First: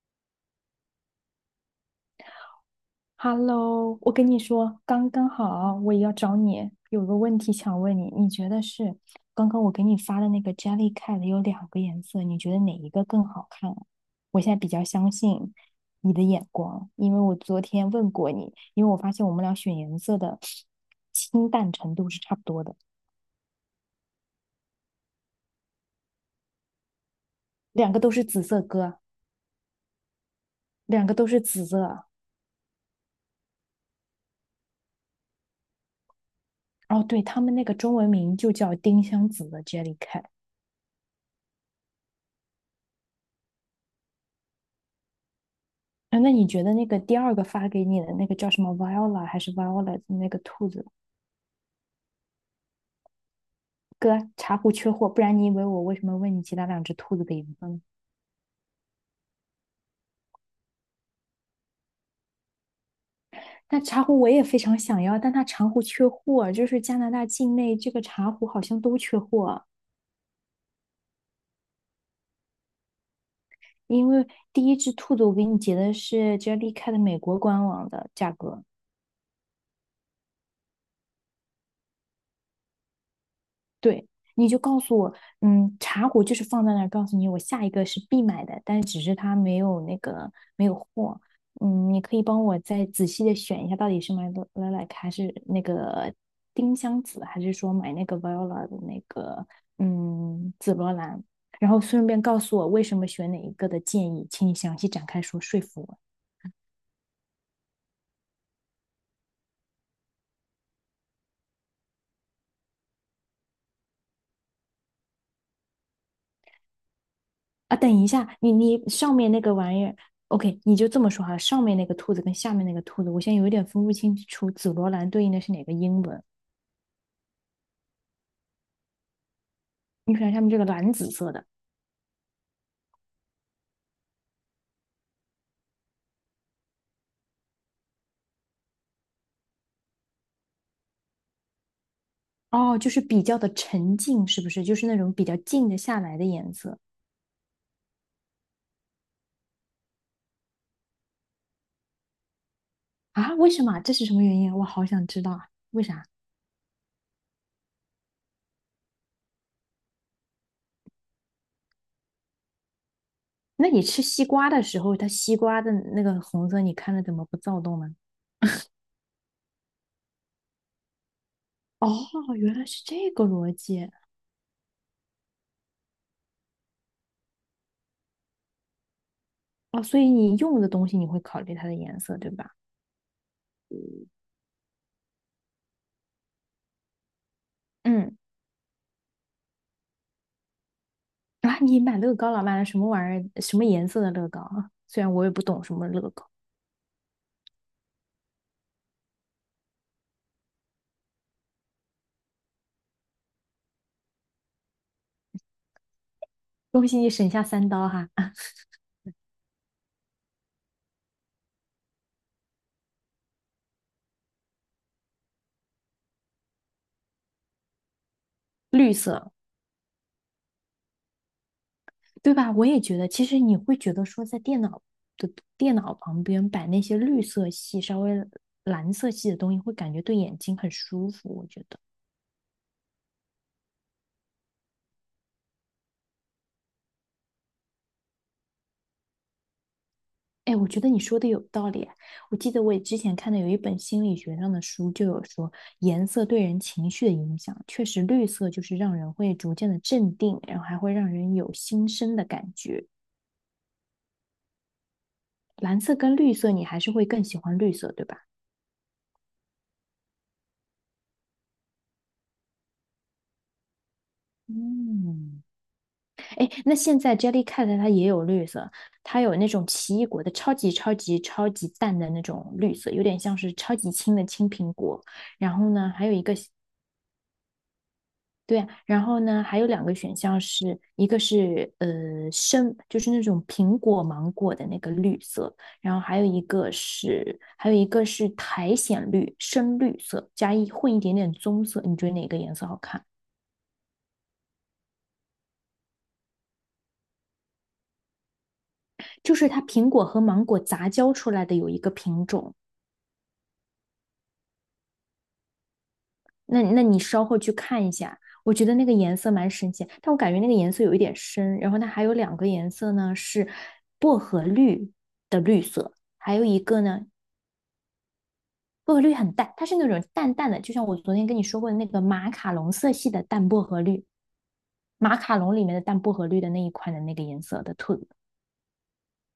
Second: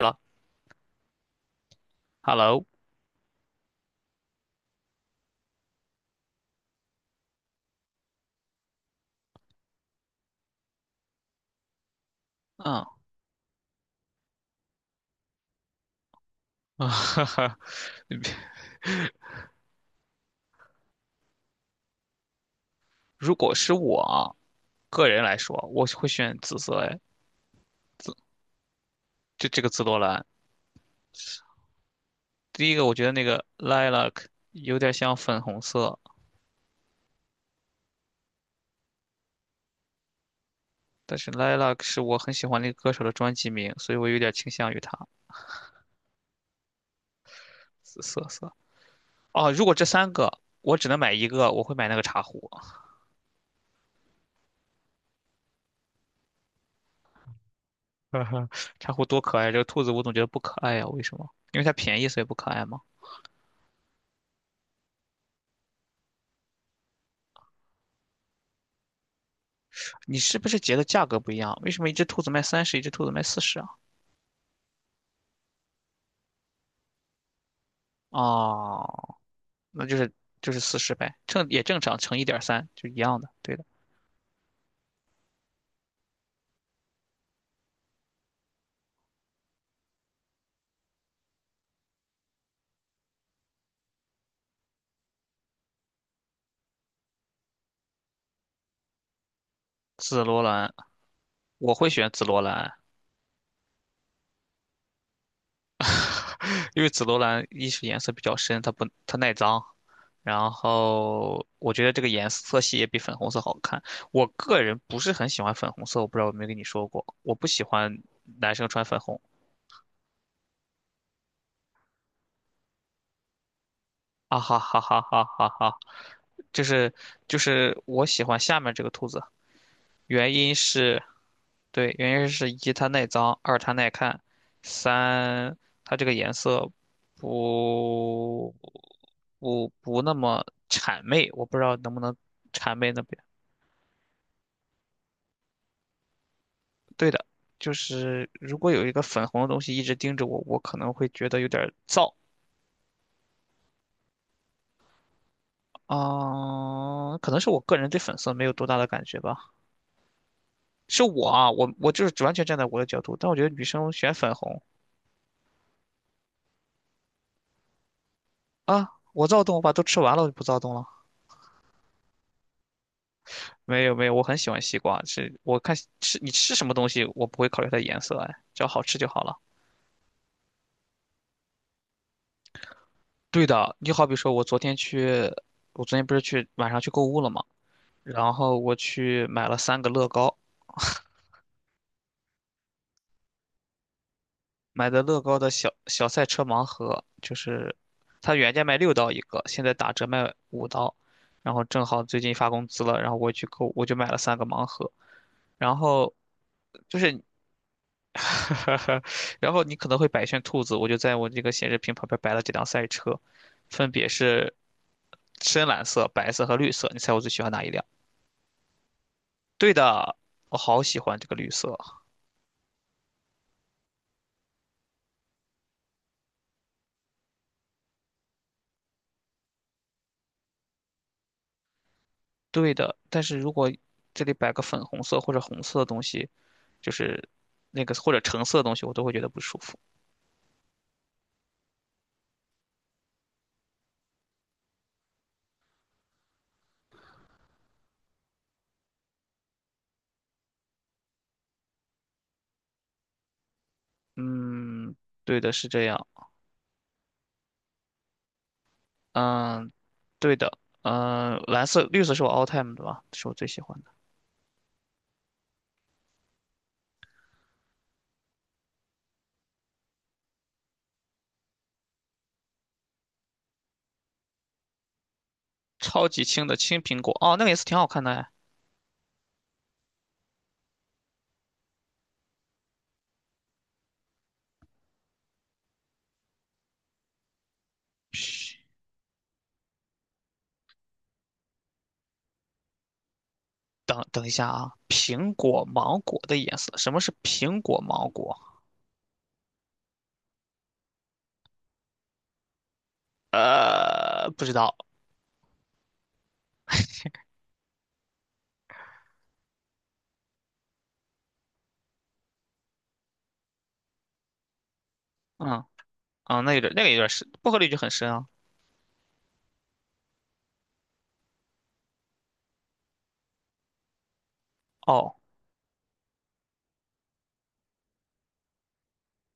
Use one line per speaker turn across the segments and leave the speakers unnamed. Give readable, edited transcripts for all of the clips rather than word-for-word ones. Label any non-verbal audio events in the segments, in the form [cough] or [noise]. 了，Hello，
Hello，我跟你说，刚刚好，我也要找你，有个问题想问你，你觉得是刚刚我给你发的那个 Jellycat 有两个颜色，你觉得哪
嗯，
一个更好看啊。我现在比较相信你的眼光，因为我昨
[laughs]
天问过你，因为我发现我们俩选颜色的清淡程度是差不多的，
如果是我啊个人来说，我会选紫色，哎，
两个都是紫色哥，
就这个紫罗兰。
两个都是紫色。
第一个，我觉得那个 Lilac 有点像粉红色，
哦，对，他们那个中文名就叫丁香紫的 Jellycat。
但是 Lilac 是我很喜欢那个歌手的专辑名，所以我有点倾向于它
哎，那你觉得那个第二个发给你
紫
的
色
那个叫
色。
什么 Viola 还
哦，
是
如果这
Violet 的
三
那个
个
兔
我
子？
只能买一个，我会买那个茶壶。
哥，茶壶缺货，不然你以为我为什么问你其他两只兔子的颜色呢？
[laughs] 茶壶多可爱，这个兔子我总觉得不可爱呀、为什么？因为它便宜，所以不可爱吗？
但茶壶我也非常想要，但它茶壶缺货，就是加拿大境内这个茶壶好像都缺货。
你是不是觉得价格不一样？为什么一只兔子卖30，一只兔子卖四十啊？
因为第一只兔子我给你截的是 Jellycat 美国官网的价格，
哦，那就是四十呗，正也正常乘1.3，就一样的，对的。
对，你就告诉我，嗯，茶壶就是放在那儿，告诉你我下一个是必买的，但只是它没有那个没有货。嗯，你可以帮我再仔细的选一下，到底是买 lilac 还是那个丁香紫，还是说买那个 viola 的那个
紫罗兰，
紫罗兰？然
我
后
会
顺
选
便
紫
告
罗
诉我
兰，
为什么选哪一个的建议，请你详细展开说说服我。
[laughs] 因为紫罗兰一是颜色比较深，它不它耐脏，然后我觉得这个颜色系也比粉红色好看。我个人不是很喜欢粉红色，我不知道有没有跟你说过，我不喜
啊，等
欢
一下，你
男生
你
穿粉
上
红。
面那个玩意儿，OK，你就这么说哈，上面那个兔子跟下面那个兔子，我现在有点分不清
啊
楚
哈
紫
哈
罗
哈
兰
哈
对应的
哈
是哪个
哈！
英文。
就是就是，我喜欢下面这个兔子，
你
原
看下面
因
这个蓝
是
紫色的，
对，原因是一它耐脏，二它耐看，三它这个颜色不不那么谄媚，我不知道能不能谄
哦，就
媚
是
那边。
比较的沉静，是不是？就是那种比较静得下来的颜色。
对的，就是如果有一个粉红的东西一直盯着我，我可能会觉得有点儿燥
啊？为什么啊，这是什么原因啊，我好想知道啊，为啥？
啊，可能是我个人对粉色没有多大的感觉吧。是我啊，我就是完全站在我的角度，但我觉得女
那你
生
吃
选
西
粉
瓜
红
的时候，它西瓜的那个红色，你看了怎么不躁动呢？
啊，我躁动，我把都吃完了，我就不躁动了。
哦，原来是这个逻
没
辑。
有没有，我很喜欢西瓜，是我看吃你吃什么东西，我不会考虑它颜色，哎，只要好吃就好了。
哦，所以你用的东西你会考虑它的颜色，对吧？
对的，你好比说，我昨天去，我昨天不是去晚上去购物了嘛，
嗯。
然后我去买了三个乐高，
啊，你买乐高了，买了什么玩意儿？什么颜色的乐高啊？
买
虽
的
然
乐
我也
高
不
的
懂
小
什么
小
乐
赛
高，
车盲盒，就是它原价卖6刀一个，现在打折卖5刀，然后正好最近发工资了，然后我去购，我就买了三个盲盒，然后。
恭喜
就
你
是
省下3刀哈。啊，
[laughs] 然后你可能会摆一圈兔子，我就在我这个显示屏旁边摆了几辆赛车，分别是深蓝色、白色和绿色。你猜我最喜欢哪一辆？
绿色，
对的，我好喜欢这个绿色。
对吧？我也觉得，其实你会觉得说，在电脑的电脑旁边摆那些绿色系、稍微蓝色系的东西，会感觉对眼睛很舒服。我觉得，
对的，但是如果这里摆个粉红色或者红色的东西，就是那个或者橙色的东西，我都会觉得不舒服。
哎，我觉得你说的有道理。我记得我也之前看的有一本心理学上的书，就有说颜色对人情绪的影响，确实绿色就是让人会逐渐的镇定，然后还会让人有新生的感觉。
嗯，对的，是
蓝
这
色
样。
跟绿色，你还是会更喜欢绿色，对吧？
嗯，对的。嗯，蓝色、绿色是我 all time 的吧，是我最喜欢的。
嗯，哎，那现在 Jellycat 它也有绿色，它有那种奇异果的超级超级超级淡的那种绿色，有点像是超级青的青苹果。然后呢，还
超
有一
级
个。
轻的青苹果，哦，那个颜色挺好看的哎。
对啊，然后呢还有两个选项是，一个是深，就是那种苹果芒果的那个绿色，然后还有一个是苔藓绿，深绿色加一混一点点棕色，你觉得哪个颜色好看？
等等一下啊，苹果芒果的颜色，什么是苹果芒果？
就是它苹果和芒果杂交出来的有一个品种。
不知道。
那你稍后去看一下，我觉得那个颜色蛮神奇，但我感觉那个颜色有一点深。然后它还有两个颜色呢，是薄荷绿的绿
嗯
色，还
啊，
有
那
一
有点
个
那个有
呢，
点深，不合理就很深啊。
薄荷绿很淡，它是那种淡淡的，就像我昨天跟你说过的那个马卡龙色系的淡薄荷绿，
哦
马卡龙里面的淡薄荷绿的那一款的那个颜色的兔子。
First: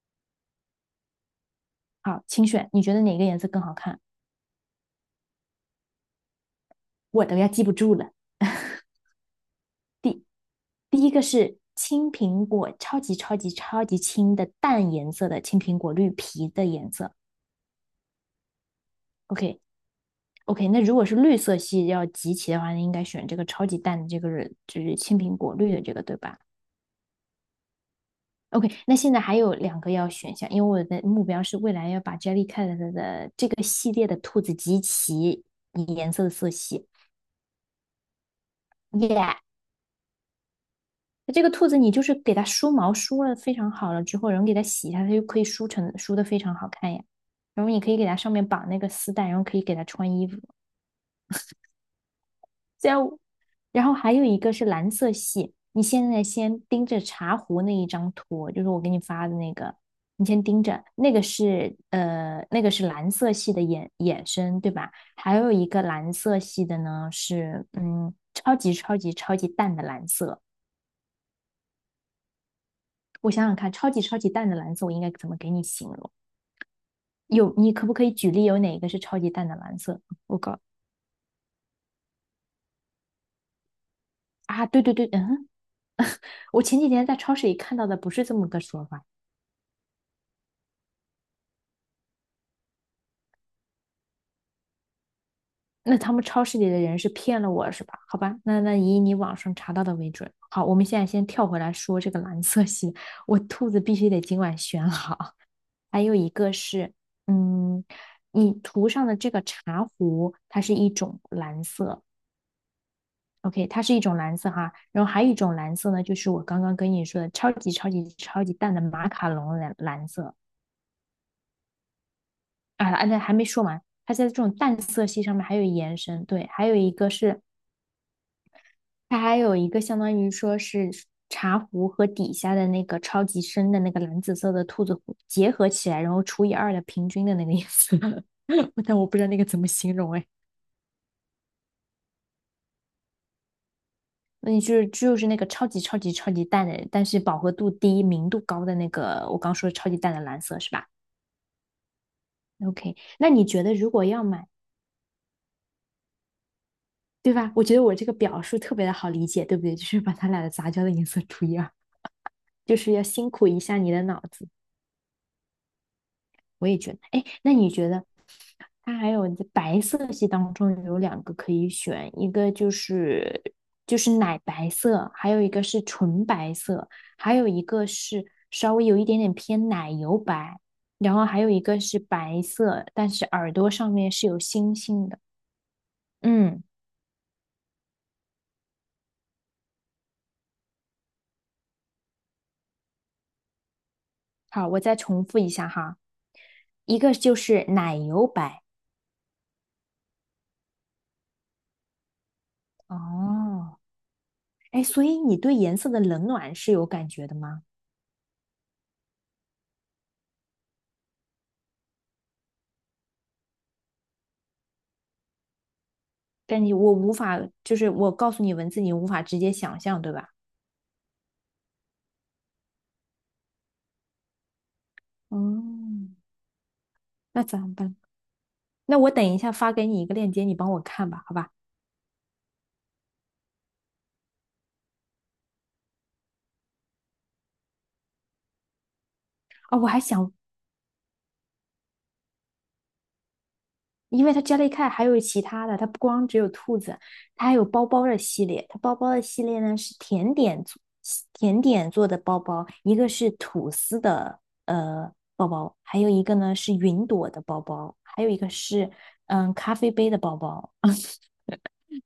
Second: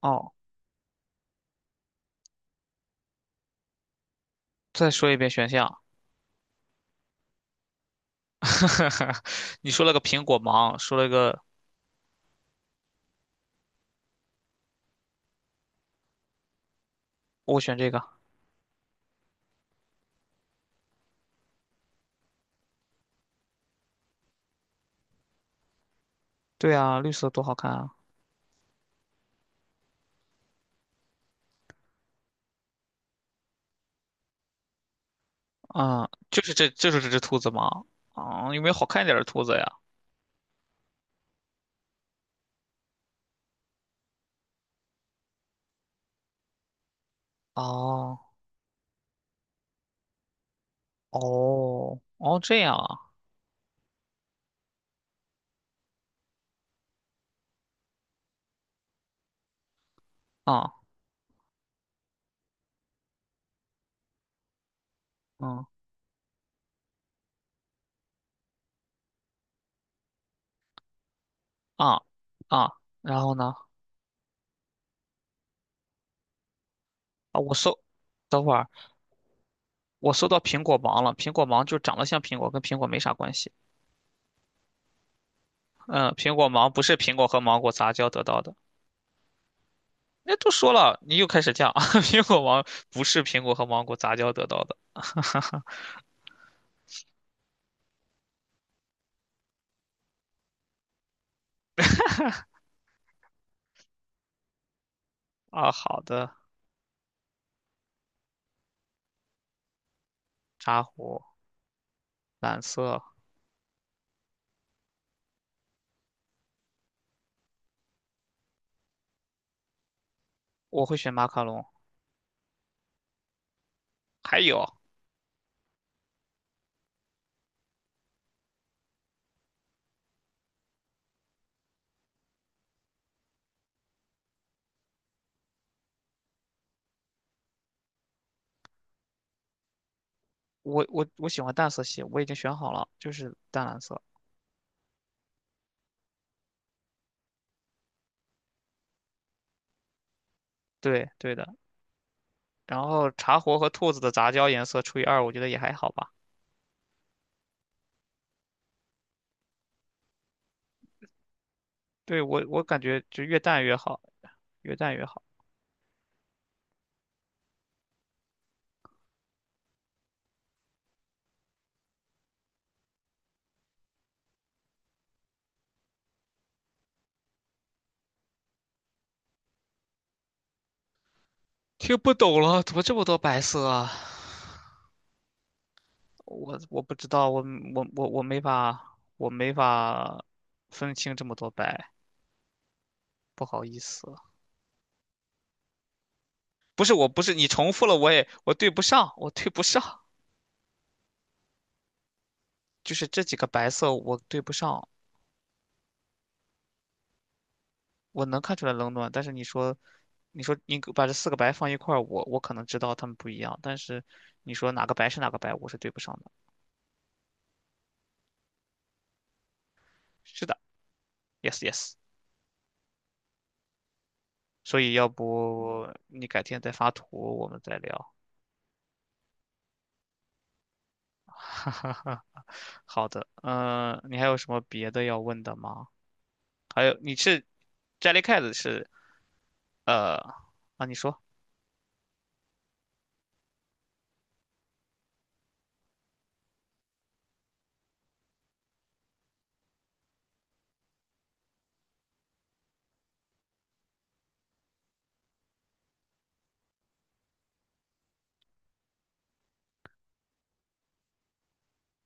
哦，
好，请选，你觉得哪个颜色更好看？
再说一遍选项，
我都要记不住了。
[laughs] 你说了个苹果芒，说
第
了
一个
个
是青苹果，超级超级超级青的淡颜色的青苹果，绿皮的颜色。
我选这个。
OK。 OK，那如果是绿色系要集齐的话，那应该选这个超级淡的这个就是青苹果绿的这个，对吧
对啊，绿色多好看啊！
？OK，那现在还有两个要选项，因为我的目标是未来要把 Jellycat 的这个系列的兔子集齐
啊、
颜色的
就
色
是这，
系。
就是这只兔子吗？啊、有没有好看一
耶、
点的
yeah，
兔子呀？
这个兔子你就是给它梳毛梳了非常好了之后，然后给它洗一下，它就可以梳成梳的非常好看呀。然后你可以给它
哦
上面绑那个丝带，然后可以给它穿衣服。
哦哦，这样啊
这样，然后还有一个是蓝色系，你现在先盯着茶壶那一张图，就是我给你发的那个，你先盯
啊
着，那个是蓝色系的衍生，对吧？还有一
嗯
个蓝色系的呢是超级超级超级淡的蓝色。
啊啊，然
我
后
想
呢？
想看，超级超级淡的蓝色，我应该怎么给你形容？
啊，我
有，你
搜，
可不可以举
等
例
会
有
儿。
哪一个是超级淡的蓝色？
我搜
我
到
搞。
苹果芒了，苹果芒就长得像苹果，跟苹果没啥关系。
啊，对对对，嗯，
嗯，苹果
我
芒
前
不
几
是
天
苹
在
果
超
和
市里
芒果
看到
杂
的
交
不
得
是这
到
么
的。
个说法。
那都说了，你又开始犟。[laughs] 苹果芒不是苹果和芒果杂交得到的。
那他们超市里的人是骗了我是吧？好吧，那那以你网上查到的为准。好，我们现在先跳回来说这个蓝色系，我兔子必须得今晚选好。
啊，好
还有一
的，
个是，嗯，你涂上的这个茶壶，它是
茶
一种
壶
蓝色，
蓝色，
OK，它是一种蓝色哈，然后还有一种蓝色呢，就是我刚刚跟你说的超级超级超级淡的马卡龙蓝蓝色。
我会选马卡龙。
啊，啊那还没说完，它在这
还
种
有，
淡色系上面还有延伸，对，还有一个是它还有一个相当于说是茶壶和底下的那个超级深的那个蓝紫色的兔子壶结合起来，然后除以二的平均的那个颜色，[laughs] 但我不知道那个怎么形容哎。
我喜欢淡色系，我已经选好了，就是淡蓝色。
那你就是就是那个超级超级超级淡的，但是饱和度低、明度高的那个，我刚说的超级淡的蓝色是吧
对对的。然
？OK，
后
那
茶
你
壶
觉
和
得如
兔子
果
的
要
杂
买，
交颜色除以二，我觉得也还好吧。
对吧？我觉得我这个表述特别的好理解，对不对？就是把它俩的杂交的颜色除以二，
对，我
就
感
是
觉
要
就
辛
越
苦一
淡越
下你
好，
的脑子。
越淡越好。
我也觉得，哎，那你觉得它还有白色系当中有两个可以选，一个就是就是奶白色，还有一个是纯白色，还有一个是稍微有一点点偏奶油白，然后还有一个
听
是
不懂
白
了，怎么
色，
这么
但
多
是
白
耳
色
朵上
啊？
面是有星星的。
我
嗯，
我不知道，我没法，我没法分清这么多白，不好意思。
好，我再重复一下哈，
不是，
一
我
个
不是
就
你
是
重复
奶
了，我
油
也我
白。
对不上，我对不上，就是这几个白
哦，
色我对不
哎，
上，
所以你对颜色的冷暖是有感觉的吗？
我能看出来冷暖，但是你说，你说你把这四个白放一块儿，我可能知道它们不一样，但是你说哪个白是哪个白，我是对不上的。
但你我无法，就是我告诉你文字，你无法直接想象，对吧？
是的，yes yes，所以要不
嗯，
你改天再发图，
那
我
咋
们再
办？
聊。
那我等一下发给你一个链接，你帮我看吧，好
[laughs]
吧？
哈哈哈，好的，嗯、你还有什么别的要问的吗？还有，你是 Jellycat 是
啊、我还
呃
想，
啊，你说，
因为它 Jellycat 还有其他的，它不光只有兔子，它还有包包的系列。它包包的系列呢是甜点做的包包，一个是吐司的呃包包，还有一个呢是云朵的包包，还有一个是咖啡杯的包包。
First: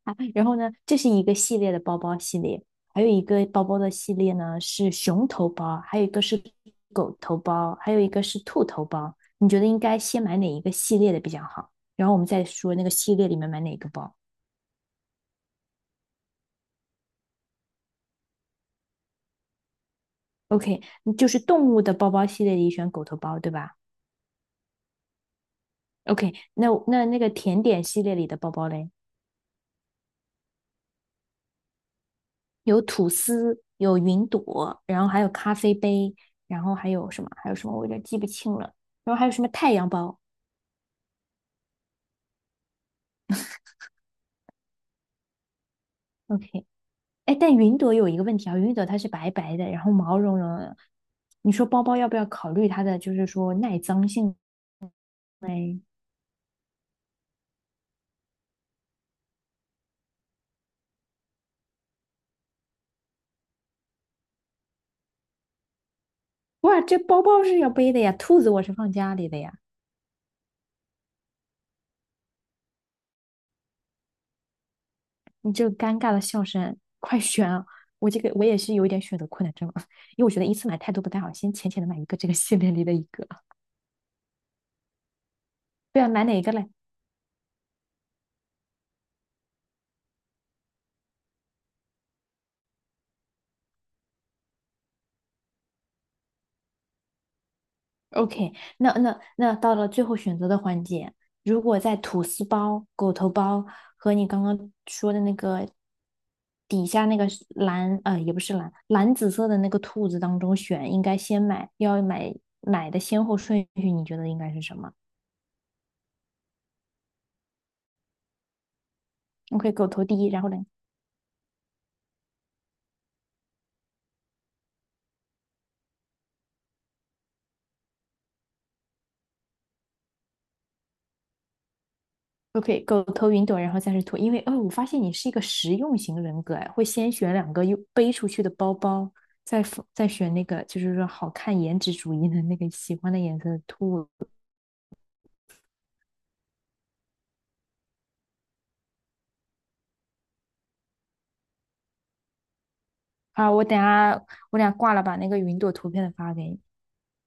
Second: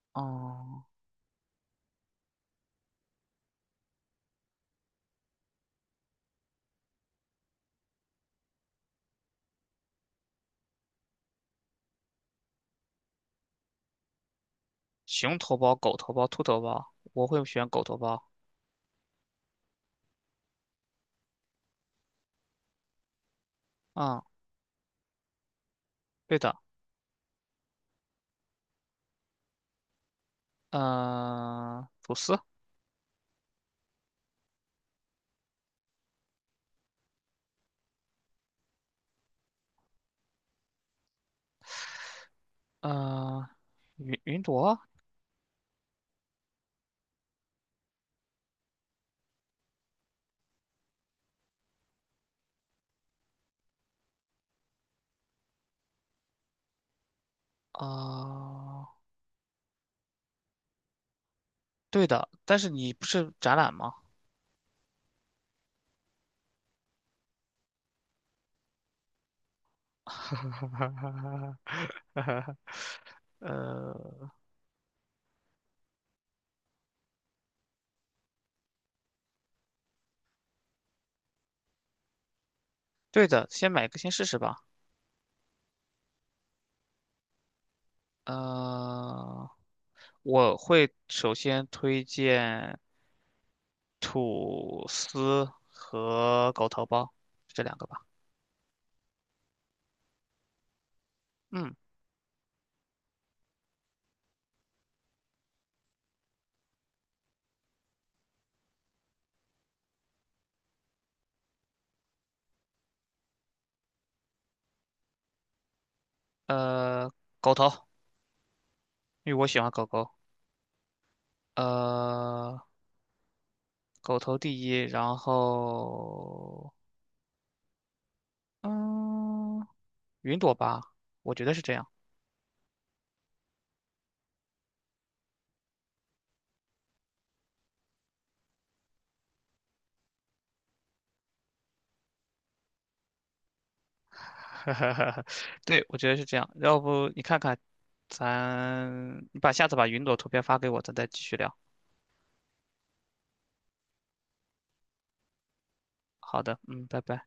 啊，然后呢，
哦、
这是一个系列的包包系列，还有一个包包的系列呢是熊头包，还有一个是狗头包，还有一个是兔头包。你觉得应该先买哪一个系列的比较好？然后我们再说那个系列里面买哪个包。
熊头包、狗头包、兔头包，我会选狗头包。
OK，嗯就是动物的包包系列里选狗头包，对吧
嗯，
？OK，
对的，
那那个甜点系列里的包包嘞，
嗯、吐司，
有吐司，有云朵，然后还有咖啡杯，然后还有什么？还有什么？我有点记不清了。然后还有什么太阳包
嗯、云朵，
？OK，哎，但云朵有一个问题啊，云朵它是白白的，然后毛茸茸的。你说包包要不要考虑它的，就是说耐脏性？
啊、对的，但是你不是展览吗？
哇，这包包是要背的呀，兔子我是放家里的呀。
[laughs] 呃，
你这个尴尬的笑声，快选啊！我这个我也是有一点选择困难症啊，因为我觉得一次买太多不太好，先浅浅的买一个这个系列里的一
对
个。
的，先买一个先试试吧。
对啊，买哪一个嘞？
嗯。我会首先推荐吐司和狗头包这两个吧。
OK，那到了最后选择的环节，如
嗯，
果在吐司包、狗头包和你刚刚说的那个底下那个是蓝也不是蓝蓝紫色的那个兔子当中选，应该先买要买买的先后顺序，你觉得应该是什么
呃，狗头，因为我喜欢
？OK，
狗
狗头
狗。
第一，然后呢？
呃，狗头第一，然后嗯，云朵吧，我觉得是这样。
OK，狗头云朵，然后再是兔，因为哦，我发现你是一个实用型人格哎，会先选两个又背出去的包包，再选那个就是说好看颜值主义的那个喜欢的颜色的兔子。
[laughs] 对，我觉得是这样。要不你看看，咱你把下次把云朵图片发给我，咱再继续聊。
好，我等下我俩挂了，把那个云朵图片的发
好
给
的，
你。
嗯，拜拜。